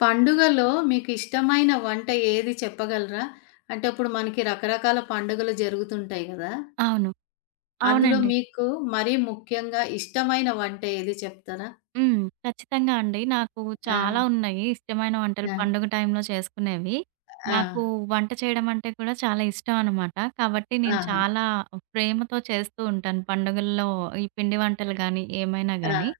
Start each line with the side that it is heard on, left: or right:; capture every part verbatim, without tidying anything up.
left: పండుగలో మీకిష్టమైన వంట ఏది చెప్పగలరా? అంటే ఇప్పుడు మనకి రకరకాల పండుగలు జరుగుతుంటాయి గదా!
right: అవును.
left: అందులో
right: అవునండి.
left: మీకు మరీ ముఖ్యంగా ఇష్టమైన వంట ఏది చెప్తారా?
right: హ్మ్. ఖచ్చితంగా అండి. నాకు
left: ఆ!
right: చాలా ఉన్నాయి ఇష్టమైన వంటలు
left: ఆ!
right: పండుగ టైంలో చేసుకునేవి.
left: ఆ!
right: నాకు వంట చేయడం అంటే కూడా చాలా ఇష్టం అనమాట. కాబట్టి నేను
left: ఆహా!
right: చాలా ప్రేమతో చేస్తూ ఉంటాను పండుగల్లో ఈ పిండి వంటలు గానీ, ఏమైనా
left: ఆ!
right: గానీ.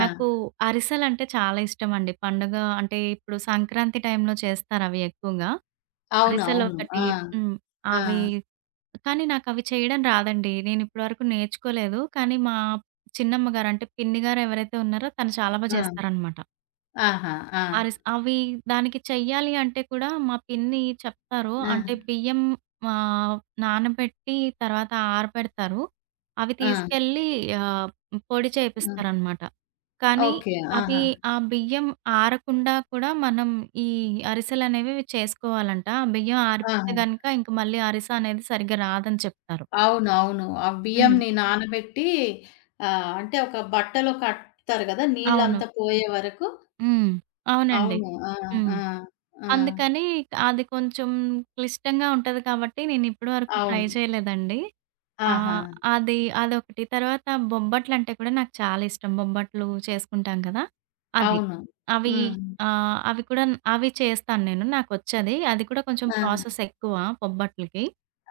left: ఆ!
right: నాకు అరిసెలంటే చాలా ఇష్టమండి. పండుగ అంటే ఇప్పుడు సంక్రాంతి టైంలో చేస్తారవి ఎక్కువగా.
left: అవును. అవును.
right: అరిసెలొకటి.
left: ఆ!
right: హ్మ్.
left: ఆ!
right: అవి, కానీ నాకవి చేయడం రాదండి. నేనిప్పటి వరకు నేర్చుకోలేదు. కానీ మా చిన్నమ్మగారు అంటే పిన్ని గారు ఎవరైతే ఉన్నారో తను చాలా బా
left: ఆ!
right: చేస్తారనమాట.
left: ఆహా! ఆ!
right: అరిస్ అవి దానికి చెయ్యాలి అంటే కూడా మా పిన్ని చెప్తారు. అంటే
left: ఆ!
right: బియ్యం ఆహ్, నానబెట్టి తర్వాత ఆరబెడతారు. అవి
left: ఆ!
right: తీసుకెళ్ళి ఆహ్, పొడి
left: ఆ!
right: చేపిస్తారనమాట. కానీ
left: ఓకే.
right: అవి
left: ఆహా!
right: ఆ బియ్యం ఆరకుండా కూడా మనం ఈ అరిసెలనేవి చేసుకోవాలంట. ఆ బియ్యం ఆరిపోతే
left: ఆహా!
right: గనక ఇంక మళ్ళీ అరిస అనేది సరిగ్గా రాదని చెప్తారు.
left: అవును. అవును. ఆ
right: హ్మ్.
left: బియ్యంని నానబెట్టి ఆహ్, అంటే ఒక బట్టలో కడతారు గదా!
right: అవును.
left: నీళ్ళంతా పోయే వరకు.
right: హ్మ్. అవునండి.
left: అవును. ఆ!
right: హ్మ్.
left: ఆ! ఆ!
right: అందుకని అది కొంచెం క్లిష్టంగా ఉంటది కాబట్టి నేనిప్పడి వరకు
left: అవును.
right: ట్రై చేయలేదండి.
left: ఆహా!
right: ఆహ్, అది అదొకటి. తర్వాత బొబ్బట్లంటే కూడా నాకు చాలా ఇష్టం. బొబ్బట్లు చేసుకుంటాం కదా! అది.
left: అవును.
right: అవి
left: హ్మ్.
right: ఆహ్, అవి కూడా అవి చేస్తాను నేను. నాకొచ్చది. అది కూడా కొంచెం
left: ఆ!
right: ప్రాసెస్ ఎక్కువ బొబ్బట్లకి.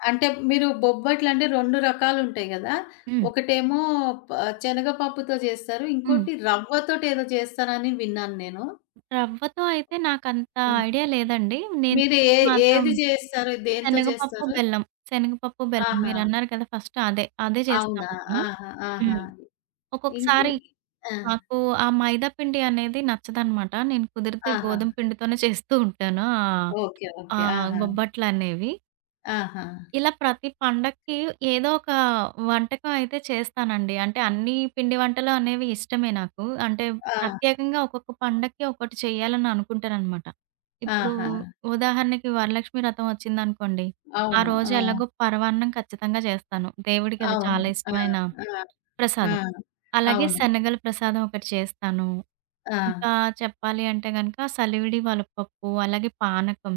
left: అంటే మీరు బొబ్బట్లంటే రెండు రకాలుంటాయి గదా!
right: హ్మ్.
left: ఒకటేమో ప శనగపప్పుతో జేస్తారు.
right: హ్మ్.
left: ఇంకోటి రవ్వతోటేదో జేస్తారని విన్నాను నేను.
right: రవ్వతో అయితే నాకంత
left: హ్మ్.
right: ఐడియా లేదండి. నేను
left: మీరు ఏ
right: మాత్రం
left: ఏది జేస్తారు? దేనితో
right: శనగపప్పు,
left: జేస్తారు?
right: బెల్లం. శనగపప్పు, బెల్లం
left: ఆహా!
right: మీరన్నారు కదా! ఫస్ట్ అదే. అదే
left: అవునా!
right: చేస్తాను నేను.
left: ఆహా! ఆహా!
right: హ్మ్.
left: ఇ ఇ
right: ఒక్కొక్కసారి
left: ఆ!
right: నాకు ఆ మైదా పిండి అనేది నచ్చదనమాట. నేను కుదిరితే
left: ఆహా!
right: గోధుమ పిండితోనే చేస్తూ ఉంటాను. ఆహ్,
left: ఓకే.
right: ఆ
left: ఓకే. ఆహా!
right: బొబ్బట్లనేవి.
left: ఆహా!
right: ఇలా ప్రతి పండక్కి ఏదో ఒక వంటకం అయితే చేస్తానండి. అంటే అన్ని పిండి వంటలు అనేవి ఇష్టమే నాకు. అంటే
left: ఆ!
right: ప్రత్యేకంగా ఒక్కొక్క పండక్కి ఒక్కోటి చేయాలని అనుకుంటాననమాట. ఇప్పుడు
left: ఆహా!
right: ఉదాహరణకి వరలక్ష్మి వ్రతం వచ్చిందనుకోండి. ఆ
left: అవును.
right: రోజు
left: ఆ!
right: ఎలాగో పరమాన్నం ఖచ్చితంగా చేస్తాను. దేవుడికి అది
left: అవును.
right: చాలా
left: ఆ!
right: ఇష్టమైన
left: ఆ! ఆ!
right: ప్రసాదం. అలాగే
left: అవును.
right: శనగల ప్రసాదం ఒకటి చేస్తాను.
left: ఆ!
right: ఇంకా చెప్పాలి అంటే గనక సలివిడి వలపప్పు, అలాగే పానకం.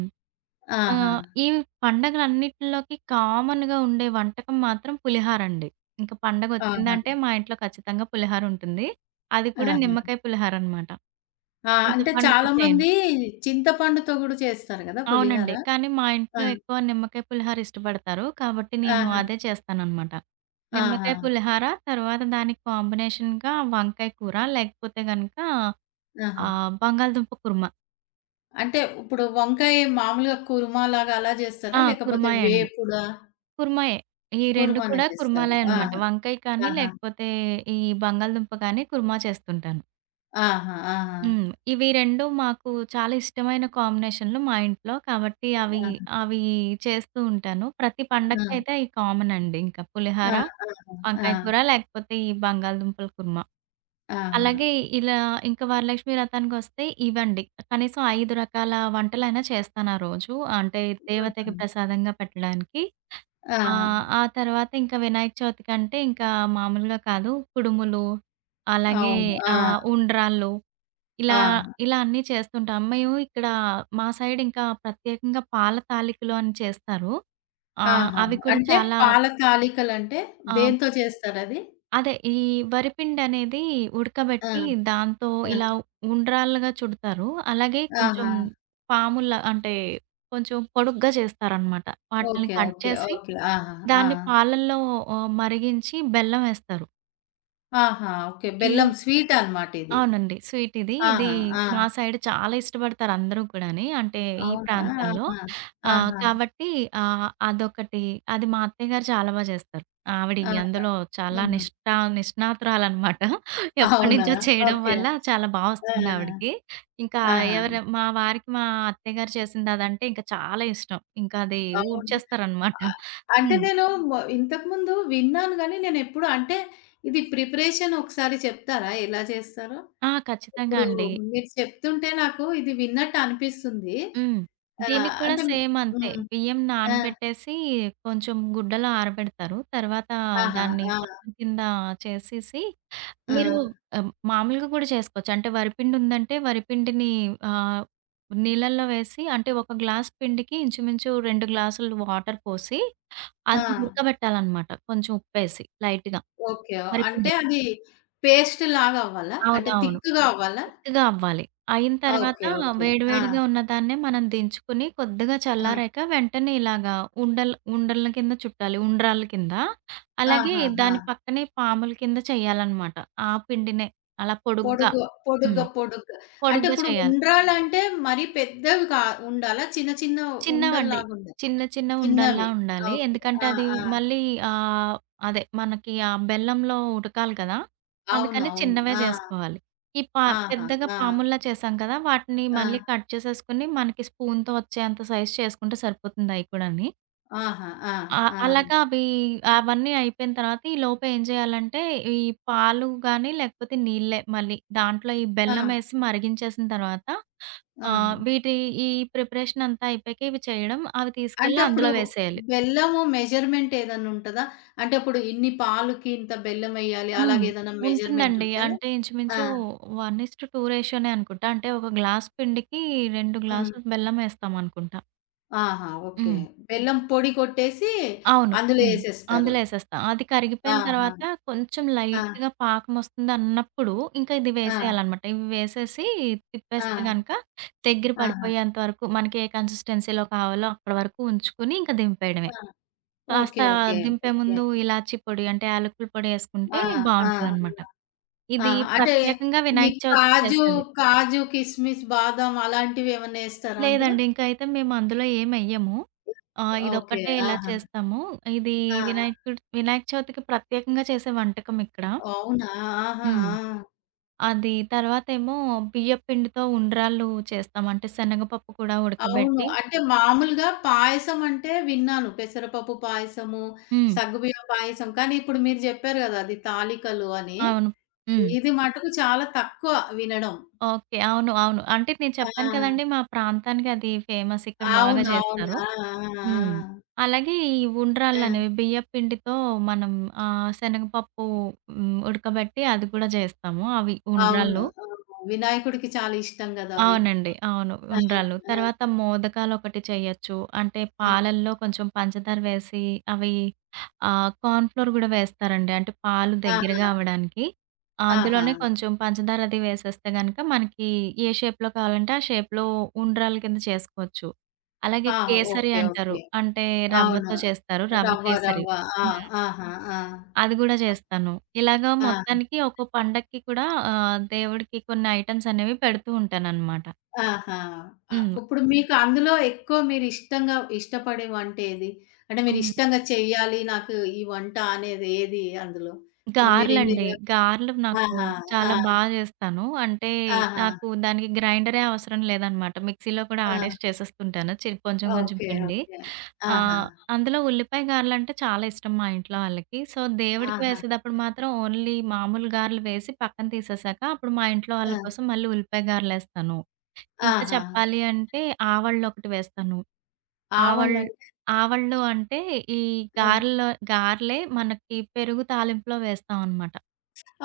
right: ఆ!
left: ఆహా!
right: ఈ పండగలన్నిటిలోకి కామన్‌గా ఉండే వంటకం మాత్రం పులిహారండి. ఇంక
left: ఆహా!
right: పండగొచ్చిందంటే మా ఇంట్లో ఖచ్చితంగా పులిహారుంటుంది. అది కూడా
left: ఆహా!
right: నిమ్మకాయ పులిహారనమాట.
left: ఆ! అంటే
right: చింతపండుతో చేయను.
left: చాలామంది చింతపండుతో గూడా చేస్తారు గదా! పులిహోర.
right: అవునండి. కానీ మా
left: ఆ!
right: ఇంట్లో ఎక్కువ నిమ్మకాయ పులిహార ఇష్టపడతారు. కాబట్టి నేను
left: ఆహా!
right: అదే చేస్తాననమాట.
left: ఆహా!
right: నిమ్మకాయ పులిహార తర్వాత దానికి కాంబినేషన్‌గా వంకాయ కూర లేకపోతే గనక
left: ఆహా!
right: ఆహ్, బంగాళదుంప కుర్మా.
left: అంటే ఇప్పుడు వంకాయ మామూలుగా కుర్మా లాగా అలా చేస్తారా?
right: ఆ!
left: లేకపోతే
right: కుర్మాయే అండి.
left: వేపుడా?
right: కుర్మాయే. ఈ రెండు
left: కుర్మానే
right: కూడా
left: చేస్తారు.
right: కుర్మాలే
left: ఆహా!
right: అనమాట. వంకాయ కానీ,
left: ఆహా!
right: లేకపోతే ఈ బంగాళదుంప కానీ కుర్మా చేస్తుంటాను.
left: ఆహా! ఆహా!
right: హ్మ్. ఇవి రెండూ మాకు చాలా ఇష్టమైన కాంబినేషన్‌లు మా ఇంట్లో. కాబట్టి అవి,
left: ఆహా!
right: అవి చేస్తూ ఉంటాను. ప్రతి
left: ఆ!
right: పండగకైతే అయి కామన్ అండి. ఇంకా
left: ఆ!
right: పులిహార,
left: ఆహా! ఆ!
right: వంకాయ కూర లేకపోతే ఈ బంగాళదుంపల కుర్మా.
left: ఆహా!
right: అలాగే ఇలా ఇంకా వరలక్ష్మి వ్రతానికొస్తే ఇవండి. కనీసం ఐదు రకాల వంటలైనా చేస్తాను ఆ రోజు. అంటే
left: ఆహా!
right: దేవతకి ప్రసాదంగా పెట్టడానికి. ఆ!
left: ఆహా!
right: ఆ తర్వాత ఇంకా వినాయక చవితికంటే ఇంకా మామూలుగా కాదు. కుడుములు, అలాగే
left: అవును. ఆ!
right: ఆహ్, ఉండ్రాళ్ళు ఇలా,
left: ఆ!
right: ఇలా అన్నీ చేస్తుంటాం. మేము ఇక్కడ మా సైడ్ ఇంకా ప్రత్యేకంగా పాల తాలికలు అని చేస్తారు. ఆహ్,
left: ఆహా!
right: అవి కూడా
left: అంటే
right: చాలా.
left: పాల తాలికలంటే
right: ఆ!
left: దేనితో చేస్తారది?
right: అదే. ఈ వరిపిండనేది
left: ఆ!
right: ఉడకబెట్టి దాంతో
left: ఆ!
right: ఇలా ఉండ్రాళ్ళుగా చుడతారు. అలాగే కొంచెం
left: ఆహా!
right: పాముల్లా అంటే కొంచెం పొడుగ్గా చేస్తారనమాట. వాటిల్ని
left: ఓకే.
right: Cut
left: okay.
right: చేసి
left: ఓకే. ఆహా! ఆ!
right: దాన్ని పాలల్లో ఆహ్, మరిగించి బెల్లం ఏస్తారు.
left: ఆహా! ఓకే.
right: ఈ
left: బెల్లం స్వీట్ అన్నమాట ఇది.
right: అవునండి. స్వీట్ ఇది. ఇది
left: ఆహా! ఆ!
right: మా సైడ్ చాలా ఇష్టపడతారు అందరూ కూడాని. అంటే ఈ
left: అవునా?
right: ప్రాంతంలో.
left: ఆహా!
right: ఆహ్,
left: ఆహా!
right: కాబట్టి ఆహ్, అదొకటి. అది మా అత్తయ్య గారు చాలా బా చేస్తారు. ఆవిడ
left: ఆహా!
right: అందులో చాలా
left: హుహు.
right: నిష్ఠ నిష్ణాతురాలనమాట.
left: అవునా?
right: ఎప్పటినుంచో చేయడం
left: ఓకే.
right: వల్ల చాలా బా
left: ఆ!
right: వస్తుంది ఆవిడకి. ఇంకా
left: ఆహా!
right: ఎవరు మా వారికి మా అత్తయ్య గారు చేసింది అదంటే ఇంకా చాలా ఇష్టం. ఇంకా అది
left: అవునా?
right: ఊడ్చేస్తారనమాట.
left: అ అంటే
right: హ్మ్.
left: నేను మొ ఇంతకుముందు విన్నాను గానీ నేనెప్పుడు అంటే ఇది ప్రిపరేషన్ ఒకసారి చెప్తారా? ఎలా చేస్తారో?
right: ఆ! ఖచ్చితంగా
left: ఇప్పుడు
right: అండి.
left: మీరు చెప్తుంటే నాకు ఇది విన్నట్టు అనిపిస్తుంది.
right: హ్మ్.
left: ఆహ్,
right: దీనికి కూడా
left: అంటే
right: సేమ్ అంతే.
left: హ్మ్.
right: బియ్యం
left: ఆ!
right: నానబెట్టేసి కొంచెం గుడ్డలో ఆరబెడతారు. తర్వాత
left: ఆహా!
right: దాన్ని
left: ఆ!
right: పప్పు కింద చేసేసి
left: ఆ!
right: మీరు ఆహ్, మామూలుగా కూడా చేసుకోవచ్చు. అంటే వరిపిండి ఉందంటే వరిపిండిని ఆహ్, నీళ్ళల్లో వేసి అంటే ఒక గ్లాస్ పిండికి ఇంచుమించు రెండు గ్లాసులు వాటర్ పోసి
left: ఆ!
right: అది ఉడకబెట్టాలనమాట. కొంచెం ఉప్పేసి లైట్‌గా
left: ఓకే. అంటే
right: వరిపిండిని.
left: అది పేస్ట్ లాగా అవ్వాలా? అంటే
right: అవునవును.
left: థిక్‌గా అవ్వాలా?
right: చిక్కగా అవ్వాలి. అయిన తర్వాత
left: ఓకే. ఓకే.
right: వేడి ఓకే.
left: ఆ!
right: వేడిగా ఉన్నదాన్నే మనం దించుకొని కొద్దిగా
left: ఆ!
right: చల్లారాక వెంటనే ఇలాగా ఉండలు ఉండల కింద చుట్టాలి. ఉండ్రాళ్ళ కింద. అలాగే
left: ఆహాహా!
right: దాని పక్కనే పాముల కింద చేయాలనమాట. ఆ పిండినే అలా పొడుగ్గా.
left: పొడుగు
right: హ్మ్.
left: పొడుగ్గా పొడుగ్గా. అంటే
right: పొడుగ్గా
left: ఇప్పుడు
right: చేయాలి.
left: ఉండ్రాలంటే మరీ పెద్దవి కా ఉండాలా? చిన్న చిన్న
right: చిన్నవండి.
left: ఉండల్లాగా ఉండాలా?
right: చిన్న చిన్న ఉండల్లా
left: చిన్నవి.
right: ఉండాలి.
left: ఓకే.
right: ఎందుకంటే
left: ఆ!
right: అది
left: ఆ!
right: మళ్ళీ ఆహ్, అదే మనకి ఆ బెల్లంలో ఉడకాలి కదా!
left: అవును.
right: అందుకని
left: అవును.
right: చిన్నవే
left: ఆ!
right: చేసుకోవాలి. ఈ పా
left: ఆహా!
right: పెద్దగా
left: ఆ!
right: పాముల్లా చేసాం కదా! వాటిని
left: ఆ!
right: మళ్ళీ కట్ చేసేసుకొని మనకి స్పూన్‌తో వచ్చేంత సైజ్ చేసుకుంటే సరిపోతుంది అయి కూడాని.
left: ఆహా! ఆ!
right: ఆ!
left: ఆ!
right: అలాగా అవి అవన్నీ అయిపోయిన తర్వాత ఈ లోపు ఏం చేయాలంటే, ఈ పాలు గాని, లేకపోతే నీళ్ళే మళ్ళీ. దాంట్లో ఈ
left: ఆ!
right: బెల్లమేసి మరిగించేసిన తర్వాత
left: ఆ!
right: ఆహ్, వీటి ఈ ప్రిపరేషన్ అంతా అయిపోయాక ఇవి చేయడం, అవి
left: అంటే
right: తీసుకెళ్ళి
left: అప్పుడు
right: అందులో వేసేయాలి.
left: బెల్లము మెజర్‌మెంట్ ఏదన్నా ఉంటదా? అంటే ఇప్పుడు ఇన్ని పాలుకి ఇంత బెల్లం ఎయ్యాలి.
right: హ్మ్.
left: అలాగే ఏదైనా మెజర్‌మెంట్
right: ఉంటుందండి.
left: ఉంటదా?
right: అంటే
left: ఆ!
right: ఇంచుమించు ఒకటికి రెండు రేషియోనే అనుకుంటా. అంటే ఒక గ్లాస్ పిండికి రెండు
left: హ్మ్.
right: గ్లాసులు బెల్లమేస్తామనుకుంటా.
left: ఆహా! ఓకే.
right: హ్మ్.
left: బెల్లం పొడి కొట్టేసి
right: అవును.
left: అందులో
right: హ్మ్.
left: ఎసేస్తారు.
right: అందులో ఏసేస్తా. అది కరిగిపోయిన
left: ఆహా!
right: తర్వాత కొంచెం
left: ఆ!
right: లైట్‌గా పాకమొస్తుందన్నప్పుడు ఇంకా ఇది
left: ఆ!
right: వేసేయాలనమాట. ఇవి వేసేసి
left: ఆ!
right: తిప్పేస్తే గనక దగ్గర
left: ఆహా!
right: పడిపోయేంత వరకు మనకి ఏ కన్సిస్టెన్సీలో కావాలో అక్కడి వరకు ఉంచుకొని ఇంకా దింపేయడమే.
left: ఆ!
right: కాస్త
left: ఓకే. ఓకే.
right: దింపే
left: ఓకే.
right: ముందు ఇలాచీ పొడి అంటే యాలకుల పొడి
left: ఆ!
right: ఏసుకుంటే
left: ఆ!
right: బావుంటదనమాట.
left: ఆ!
right: ఇది
left: అంటే
right: ప్రత్యేకంగా
left: ఈ
right: వినాయక చవితికి
left: కాజు,
right: చేసేది.
left: కాజు, కిస్మిస్, బాదం అలాంటివి ఏమన్నా ఎస్తారా అందులో?
right: లేదండి. ఇంక అయితే మేము అందులో ఏమెయ్యము. ఆహ్,
left: ఓకే.
right: ఇదొక్కటే ఇలా
left: ఆహా!
right: చేస్తాము. ఇది
left: ఆహా!
right: వినాయకుడు వినాయక చవితికి ప్రత్యేకంగా చేసే వంటకం ఇక్కడ.
left: అవునా? ఆహా!
right: హ్మ్.
left: ఆ!
right: అది తర్వాతేమో బియ్యపు పిండితో ఉండ్రాళ్ళు చేస్తాం. అంటే శనగపప్పు కూడా
left: అవును.
right: ఉడకబెట్టి.
left: అంటే మామూలుగా పాయసం అంటే విన్నాను. పెసరపప్పు పాయసము,
right: హ్మ్.
left: సగ్గుబియ్యం పాయసం. కానీ ఇప్పుడు మీరు జెప్పారు గదా! అది తాలికలు అని.
right: అవును. హ్మ్.
left: ఇది మటుకు చాలా తక్కువ వినడం.
right: ఓకే. అవును. అవును. అంటే నేను చెప్పాను
left: ఆ!
right: కదండీ! మా ప్రాంతానికి అది ఫేమస్. ఇక్కడ బాగా
left: అవును. అవును.
right: చేస్తారు.
left: ఆ!
right: హ్మ్.
left: ఆ!
right: అలాగే ఈ
left: ఆ! ఆ!
right: ఉండ్రాళ్ళనేవి బియ్యపు పిండితో మనం ఆహ్, శనగపప్పు హ్మ్, ఉడకబెట్టి అది కూడా జేస్తాము. అవి
left: అవును.
right: ఉండ్రాళ్ళు.
left: అవును. వినాయకుడికి చాలా ఇష్టం గదా! అవి.
right: అవునండి. అవును.
left: ఆ!
right: ఉండ్రాళ్ళు. తర్వాత మోదకాలొకటి చెయ్యొచ్చు. అంటే
left: ఆ!
right: పాలల్లో కొంచెం పంచదార వేసి అవి ఆహ్, కార్న్ ఫ్లోర్ గూడా వేస్తారండి. అంటే పాలు
left: ఆ!
right: దగ్గరగా
left: ఆహా!
right: అవ్వడానికి.
left: ఆహా!
right: అందులోనే కొంచెం పంచదార అది వేసేస్తే గనక మనకి ఏ షేప్‌లో కావాలంటే ఆ షేప్‌లో ఉండ్రాళ్ళ కింద చేసుకోవచ్చు. అలాగే
left: ఆహా!
right: కేసరి
left: ఓకే.
right: అంటారు.
left: ఓకే.
right: అంటే
left: అవును.
right: రవ్వతో చేస్తారు. రవ్వ
left: రవ్వ
right: కేసరి.
left: రవ్వ. ఆ!
right: హ్మ్.
left: ఆహా! ఆ!
right: అది గూడా చేస్తాను. ఇలాగా
left: ఆ!
right: మొత్తానికి ఒక్కో పండక్కి కూడా ఆహ్, దేవుడికి కొన్ని ఐటెమ్స్ అనేవి పెడుతూ ఉంటాననమాట.
left: ఆహా! ఆహ్,
right: హ్మ్.
left: ఇప్పుడు మీకు అందులో ఎక్కువ మీరు ఇష్టంగా ఇష్టపడే వంట ఏది? అంటే మీరు
right: హ్మ్.
left: ఇష్టంగా చెయ్యాలి నాకు ఈ వంట అనేది ఏది అందులో? ఇప్పుడు మీరు ఇన్ని
right: గారెలండి.
left: ర
right: గారెలు నాకు
left: ఆహా! ఆ!
right: చాలా బా జేస్తాను. అంటే
left: ఆహా!
right: నాకు దానికి గ్రైండరే అవసరం లేదనమాట. మిక్సీలో కూడా
left: ఆ!
right: ఆడేసి చేసేస్తుంటాను. చి కొంచెం కొంచెం
left: ఓకే.
right: పిండి.
left: ఓకే. ఆహా!
right: ఆహ్, అందులో ఉల్లిపాయ గారెలంటే చాలా ఇష్టం మా ఇంట్లో వాళ్ళకి. సో, దేవుడికి
left: ఆహా!
right: వేసేటప్పుడు మాత్రం ఓన్లీ మామూలు గారెలు వేసి పక్కన తీసేసాక అప్పుడు మా ఇంట్లో వాళ్ళ
left: ఆ!
right: కోసం మళ్ళీ ఉల్లిపాయ గారెలేస్తాను. ఇంకా
left: ఆహా!
right: చెప్పాలి అంటే ఆవళ్ళొకటి వేస్తాను. ఆవళ్
left: ఆవలంటే
right: ఆవళ్ళు అంటే ఈ
left: ఆ!
right: గారెలో గారెలే మనకి పెరుగు తాలింపులో వేస్తామనమాట.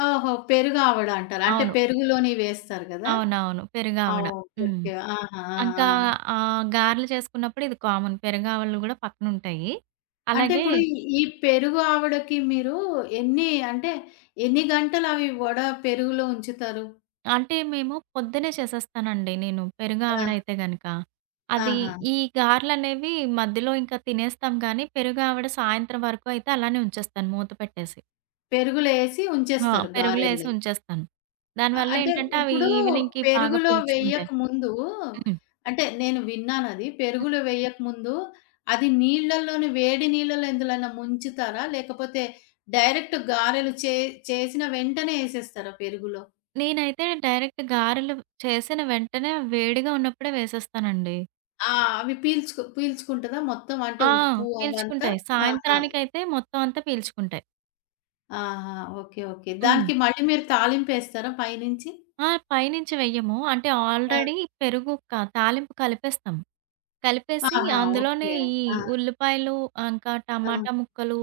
left: ఓహో! పెరుగు ఆవడ అంటారు. అంటే
right: అవును.
left: పెరుగులోని వేస్తారు గదా!
right: అవునవును.
left: ఆ!
right: పెరుగావడ.
left: ఓకే.
right: హ్మ్.
left: ఓకే. ఆహా! ఆ!
right: ఇంకా
left: ఆ!
right: ఆహ్, గారెలు చేసుకున్నప్పుడు ఇది కామన్. పెరుగావళ్ళు గూడా పక్కనుంటాయి.
left: అంటే
right: అలాగే
left: ఇప్పుడు ఈ ఈ పెరుగు ఆవడకి మీరు ఎన్ని అంటే ఎన్ని గంటలవి వడ పెరుగులో ఉంచుతారు?
right: అంటే మేము పొద్దున్నే చేసేస్తానండి నేను
left: ఆ!
right: పెరుగావడ అయితే గనక. అది
left: ఆహా!
right: ఈ గారెలనేవి మధ్యలో ఇంకా తినేస్తాం గానీ, పెరుగావడ సాయంత్రం వరకు అయితే అలానే ఉంచేస్తాను మూత పెట్టేసి.
left: పెరుగులో ఏసి
right: ఆ!
left: ఉంచేస్తారు
right: పెరుగులో ఏసి
left: గారెల్ని.
right: ఉంచేస్తాను.
left: అ
right: దానివల్ల
left: అంటే
right: ఏంటంటే అవి
left: ఇప్పుడు
right: ఈవినింగ్‌కి బాగా
left: పెరుగులో
right: పీల్చుకుంటాయి.
left: వేయకముందు
right: హ్మ్.
left: అంటే నేను విన్నానది. పెరుగులో వేయకముందు అది నీళ్ళలోనే వేడి నీళ్ళలో ఎందులోనా ముంచుతారా? లేకపోతే డైరెక్ట్ గారెలు చే చేసిన వెంటనే ఏసేస్తారా పెరుగులో?
right: నేనైతే డైరెక్ట్ గారెలు చేసిన వెంటనే వేడిగా ఉన్నప్పుడే వేసేస్తానండి.
left: ఆ! అవి పీల్చుకు పీల్చుకుంటదా మొత్తం? అంటే
right: ఆ!
left: ఉప్పు అవంతా?
right: పీల్చుకుంటాయి.
left: ఆహా!
right: సాయంత్రానికైతే మొత్తం అంతా పీల్చుకుంటాయి.
left: ఆహా! ఓకే. ఓకే.
right: హ్మ్.
left: దానికి మళ్ళీ మీరు తాలింపేస్తారా పైనుంచి?
right: ఆ! పైనుంచి వెయ్యము. అంటే
left: ఆ!
right: ఆల్రెడీ పెరుగు క తాలింపు కలిపేస్తాం. కలిపేసి
left: ఆహా!
right: అందులోనే
left: ఓకే.
right: ఈ
left: ఆ!
right: ఉల్లిపాయలు, ఇంకా
left: ఆ!
right: టమాటా ముక్కలు,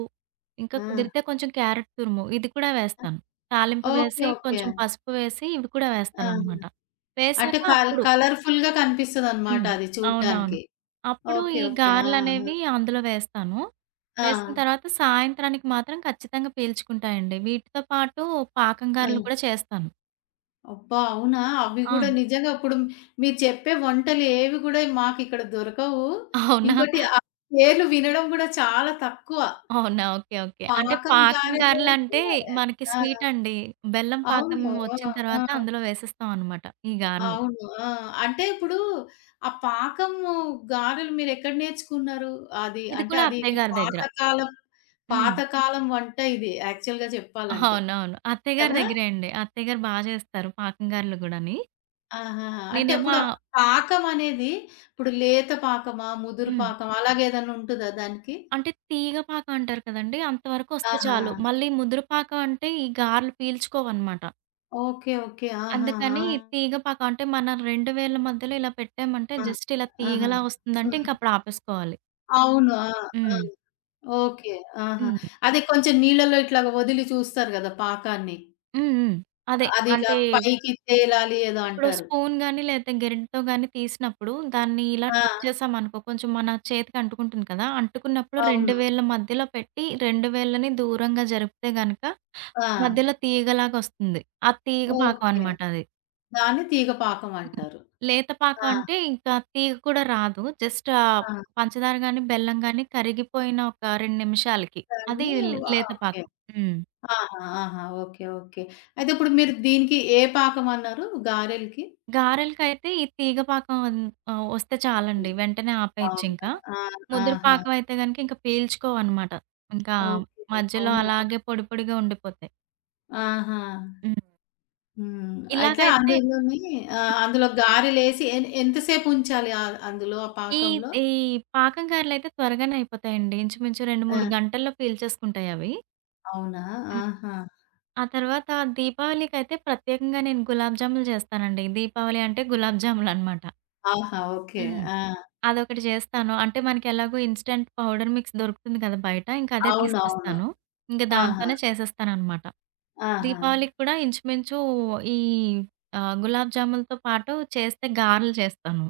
right: ఇంకా
left: ఆ!
right: కుదిరితే కొంచెం క్యారెట్ తురుము ఇది కూడా వేస్తాను. తాలింపు
left: ఓకే.
right: వేసి
left: ఓకే.
right: కొంచెం పసుపు వేసి ఇవి కూడా
left: ఆహా!
right: వేస్తాననమాట.
left: అంటే
right: వేసాక
left: కల్
right: అప్పుడు.
left: కలర్‌ఫుల్‌గా కనిపిస్తదనమాట
right: హ్మ్.
left: అది
right: అవునవును.
left: చూడ్డానికి.
right: అప్పుడు
left: ఓకే.
right: ఈ
left: ఓకే. ఆ!
right: గారెలనేవి అందులో వేస్తాను.
left: ఆ!
right: వేసిన తర్వాత సాయంత్రానికి మాత్రం ఖచ్చితంగా పీల్చుకుంటాయండి. వీటితో పాటు పాకం
left: ఆ!
right: గారెలు కూడా చేస్తాను.
left: అబ్బా! అవునా? అవి
right: ఆ!
left: కూడా నిజంగా ఇప్పుడు మీరు చెప్పే వంటలు ఏవి కూడా మాకిక్కడ దొరకవు.
right: అవునా?
left: ఇంకోటి ఆ పేర్లు వినడం కూడా చాలా తక్కువ.
right: అవునా! ఓకే. ఓకే. అంటే
left: పాకం
right: పాకం
left: గారెలు
right: గారెలంటే
left: అంటే
right: మనకి
left: ఆ!
right: స్వీటండి. బెల్లం పాకం
left: అవును.
right: వచ్చిన
left: ఆ! ఆ!
right: తర్వాత అందులో వేసేస్తాం అనమాట ఈ గారెలు.
left: అవును. ఆ! అంటే ఇప్పుడు ఆ పాకము గారెలు మీరెక్కడ నేర్చుకున్నారు? అది
right: ఇది
left: అంటే
right: కూడా
left: అది
right: అత్తయ్య
left: ఇది
right: గారి దగ్గర.
left: పాతకాలం
right: హ్మ్.
left: పాతకాలం వంట ఇది యాక్చువల్‌గా చెప్పాలంటే.
right: అవునవును. అత్తయ్య గారి
left: కదా!
right: దగ్గరే అండి. అత్తయ్య గారు బా చేస్తారు పాకం గారెలు గూడాని.
left: ఆహా! అంటే
right: నేనేమో
left: ఇప్పుడు ఆ
right: ఆహ్,
left: పాకం అనేది ఇప్పుడు లేత పాకమా? ముదురు
right: హ్మ్.
left: పాకమా? అలాగే ఏదన్నా ఉంటదా దానికి?
right: అంటే తీగ పాకం అంటారు కదండీ! అంతవరకు వస్తే
left: ఆహా!
right: చాలు. మళ్ళీ ముదురు పాకం అంటే ఈ గారెలు పీల్చుకోవన్నమాట.
left: ఓకే. ఓకే. ఆహా! ఆ!
right: అందుకని తీగ పాకం అంటే మన రెండు వేళ్ళ మధ్యలో ఇలా పెట్టామంటే
left: ఆ!
right: జస్ట్ ఇలా
left: ఆహా!
right: తీగలా వస్తుందంటే
left: హ్మ్.
right: ఇంక అప్పుడు ఆపేసుకోవాలి.
left: అవును. ఆ! ఆ!
right: హ్మ్.
left: ఓకే. ఆహా!
right: హ్మ్.
left: అదే కొంచెం నీళ్ళలో ఇట్లా వదిలి చూస్తారు గదా! పాకాన్ని.
right: హ్మ్. హ్మ్. అదే.
left: అది ఇలా
right: అంటే
left: పైకి తేలాలి ఏదో
right: ఇప్పుడు
left: అంటారు.
right: స్పూన్ గాని లేతే గెరిటతో గాని తీసినప్పుడు దాన్ని ఇలా
left: ఆ!
right: టచ్ చేసామనుకో కొంచెం మన చేతికి అంటుకుంటుంది కదా! అంటుకున్నప్పుడు రెండు
left: అవును.
right: వేళ్ళ మధ్యలో పెట్టి రెండు వేళ్ళని దూరంగా జరిపితే గనక
left: ఆ!
right: మధ్యలో తీగలాగొస్తుంది. ఆ తీగ పాకం
left: ఓకే.
right: అనమాట అది.
left: దాన్ని తీగ పాకం
right: హ్మ్.
left: అంటారు.
right: లేత పాకం
left: ఆ!
right: అంటే ఇంకా తీగ కూడా రాదు. జస్ట్ ఆహ్,
left: ఆ!
right: పంచదార గాని, బెల్లం గాని కరిగిపోయిన ఒక రెండు నిమిషాలకి. అది
left: దాన్ని
right: లే
left: వ
right: లేత
left: ఓకే.
right: పాకం. హ్మ్.
left: ఆహా! ఆహా! ఓకే. ఓకే. అయితే ఇప్పుడు మీరు దీనికి ఏ పాకం అన్నారు గారెలకి?
right: గారెలకైతే ఈ తీగ పాకం ఆహ్, వస్తే చాలండి. వెంటనే
left: అవునా?
right: ఆపేయొచ్చింకా.
left: ఆ!
right: ముద్ర
left: ఆహా!
right: పాకం అయితే గనుక ఇంక పీల్చుకోవనమాట. ఇంకా
left: ఓకే.
right: మధ్యలో
left: అవునా?
right: అలాగే పొడి పొడిగా ఉండిపోతాయి.
left: ఆహా!
right: హ్మ్.
left: హ్మ్. అయితే
right: ఇలాగైతే
left: అందులోని ఆ! అందులో గారెలేసి ఎన్ ఎంతసేపు ఉంచాలి ఆహ్, అందులో ఆ
right: ఈ
left: పాకంలో?
right: ఈ పాకం గారెలయితే త్వరగానే అయిపోతాయండి. ఇంచుమించు రెండు,
left: ఆ!
right: మూడు గంటల్లో పీల్చేసుకుంటాయవి.
left: అవునా?
right: హ్మ్.
left: ఆహా!
right: ఆ తర్వాత దీపావళికైతే ప్రత్యేకంగా నేను గులాబ్ జాములు చేస్తానండి. దీపావళి అంటే గులాబ్ జాములనమాట.
left: ఆహా! ఓకే. ఆ!
right: అదొకటి చేస్తాను. అంటే మనకెలాగో ఇన్‌స్టంట్ పౌడర్ మిక్స్ దొరుకుతుంది కదా బయట. ఇంక అదే
left: అవునవును.
right: తీసుకొస్తాను. ఇంక
left: ఆహా!
right: దాంతోనే చేసేస్తాననమాట.
left: ఆహా!
right: దీపావళికి కూడా ఇంచుమించు ఈ ఆహ్, గులాబ్ జాములతో పాటు చేస్తే గారెలు చేస్తాను.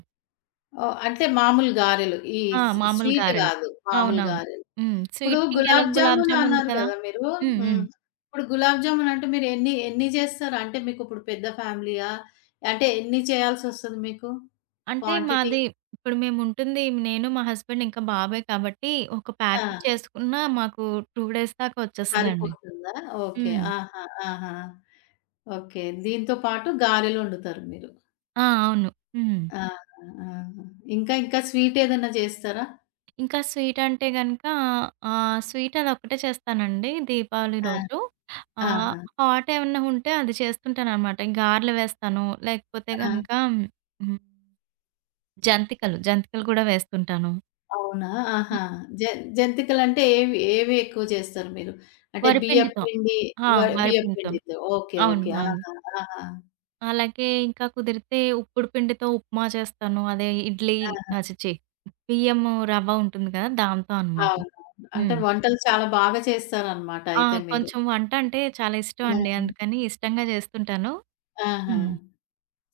left: ఓహ్! అంటే మామూలు గారెలు. ఈ
right: ఆ!
left: స్
right: మామూలు
left: స్వీట్
right: గారెలు.
left: గాదు. మామూలు
right: అవునవును.
left: గారెలు.
right: హ్మ్.
left: ఇప్పుడు
right: స్వీట్‌కి
left: గులాబ్
right: ఇంకెలాగో గులాబ్
left: జామున్
right: జామ్ ఉంది
left: అన్నారు
right: కదా!
left: గదా! మీరు.
right: హ్మ్.
left: హ్మ్.
right: హ్మ్.
left: ఇప్పుడు గులాబ్ జామున్ అంటే మీరు ఎన్ని ఎన్ని జేస్తారు? అంటే మీకిప్పుడు పెద్ద ఫ్యామిలీయా? అంటే ఎన్ని చేయాల్సొస్తది మీకు?
right: అంటే
left: క్వాంటిటీ?
right: మాది ఇప్పుడు మేముంటుంది నేను, మా హస్బెండ్ ఇంకా బాబే కాబట్టి ఒక
left: ఆ!
right: ప్యాకెట్ చేసుకున్నా మాకు రెండు డేస్ దాకా వచ్చేస్తదండి.
left: సరిపోతుందా? ఓకే.
right: హ్మ్.
left: ఆహా! ఆహా! ఓకే. దీంతో పాటు గారెలొండుతారు మీరు.
right: ఆ! అవును. హ్మ్.
left: ఆహా! ఆహా! ఇంకా ఇంకా స్వీట్ ఏదైనా జేస్తారా?
right: ఇంకా స్వీట్ అంటే గనక ఆహ్, స్వీట్ అదొక్కటే చేస్తానండి దీపావళి
left: ఆ!
right: రోజు. ఆహ్,
left: ఆహా!
right: హాట్ ఏమన్నా ఉంటే అది చేస్తుంటాననమాట. గారెలు వేస్తాను. లేకపోతే గనక
left: ఆ!
right: హ్మ్, జంతికలు, జంతికలు కూడా వేస్తుంటాను.
left: అవునా? ఆహా!
right: హ్మ్.
left: జ జంతికలంటే ఏవి, ఏవి ఎక్కువ చేస్తారు మీరు? అంటే బియ్యపు
right: వరిపిండితో.
left: పిండి
right: ఆ!
left: వ బియ్యపు
right: వరిపిండితో.
left: పిండితో. ఓకే.
right: అవును.
left: ఓకే.
right: అవును.
left: ఆహా! ఆహా!
right: అలాగే ఇంకా కుదిరితే ఉప్పుడు పిండితో ఉప్మా చేస్తాను. అదే ఇడ్లీ.
left: ఆహా!
right: ఆ! ఛీ! ఛీ! బియ్యము రవ్వ ఉంటుంది కదా! దాంతో అనమాట.
left: అవునవును. అంటే
right: హ్మ్.
left: వంటలు చాలా బాగా చేస్తారనమాట
right: ఆ!
left: అయితే మీరు.
right: కొంచెం వంట అంటే చాలా ఇష్టం అండి.
left: ఆహా!
right: అందుకని ఇష్టంగా చేస్తుంటాను.
left: ఆహా!
right: హ్మ్.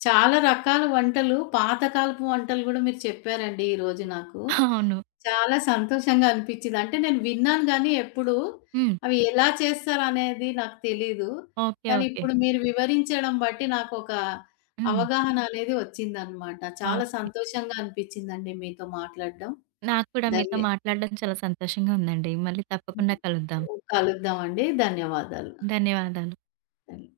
left: చాలా రకాల వంటలు, పాతకాలపు వంటలు గూడా మీరు చెప్పారండి ఈరోజు నాకు.
right: అవును.
left: చాలా సంతోషంగా అనిపిచ్చింది. అంటే నేను విన్నాను గానీ ఎప్పుడు
right: హ్మ్.
left: అవి ఎలా చేస్తారనేది నాకు తెలీదు.
right: ఓకే.
left: కానీ
right: ఓకే.
left: ఇప్పుడు మీరు వివరించడం బట్టి నాకొక
right: హ్మ్.
left: అవగాహన అనేది వచ్చిందనమాట. చాలా
right: ఓకే.
left: సంతోషంగా అనిపిచ్చిందండి మీతో మాట్లాడడం.
right: నాకు కూడా మీతో
left: ధన్య
right: మాట్లాడడం చాలా సంతోషంగా ఉందండి. మళ్ళీ తప్పకుండా కలుద్దాం.
left: కలుద్దామండి. ధన్యవాదాలు.
right: ధన్యవాదాలు.
left: ధన్య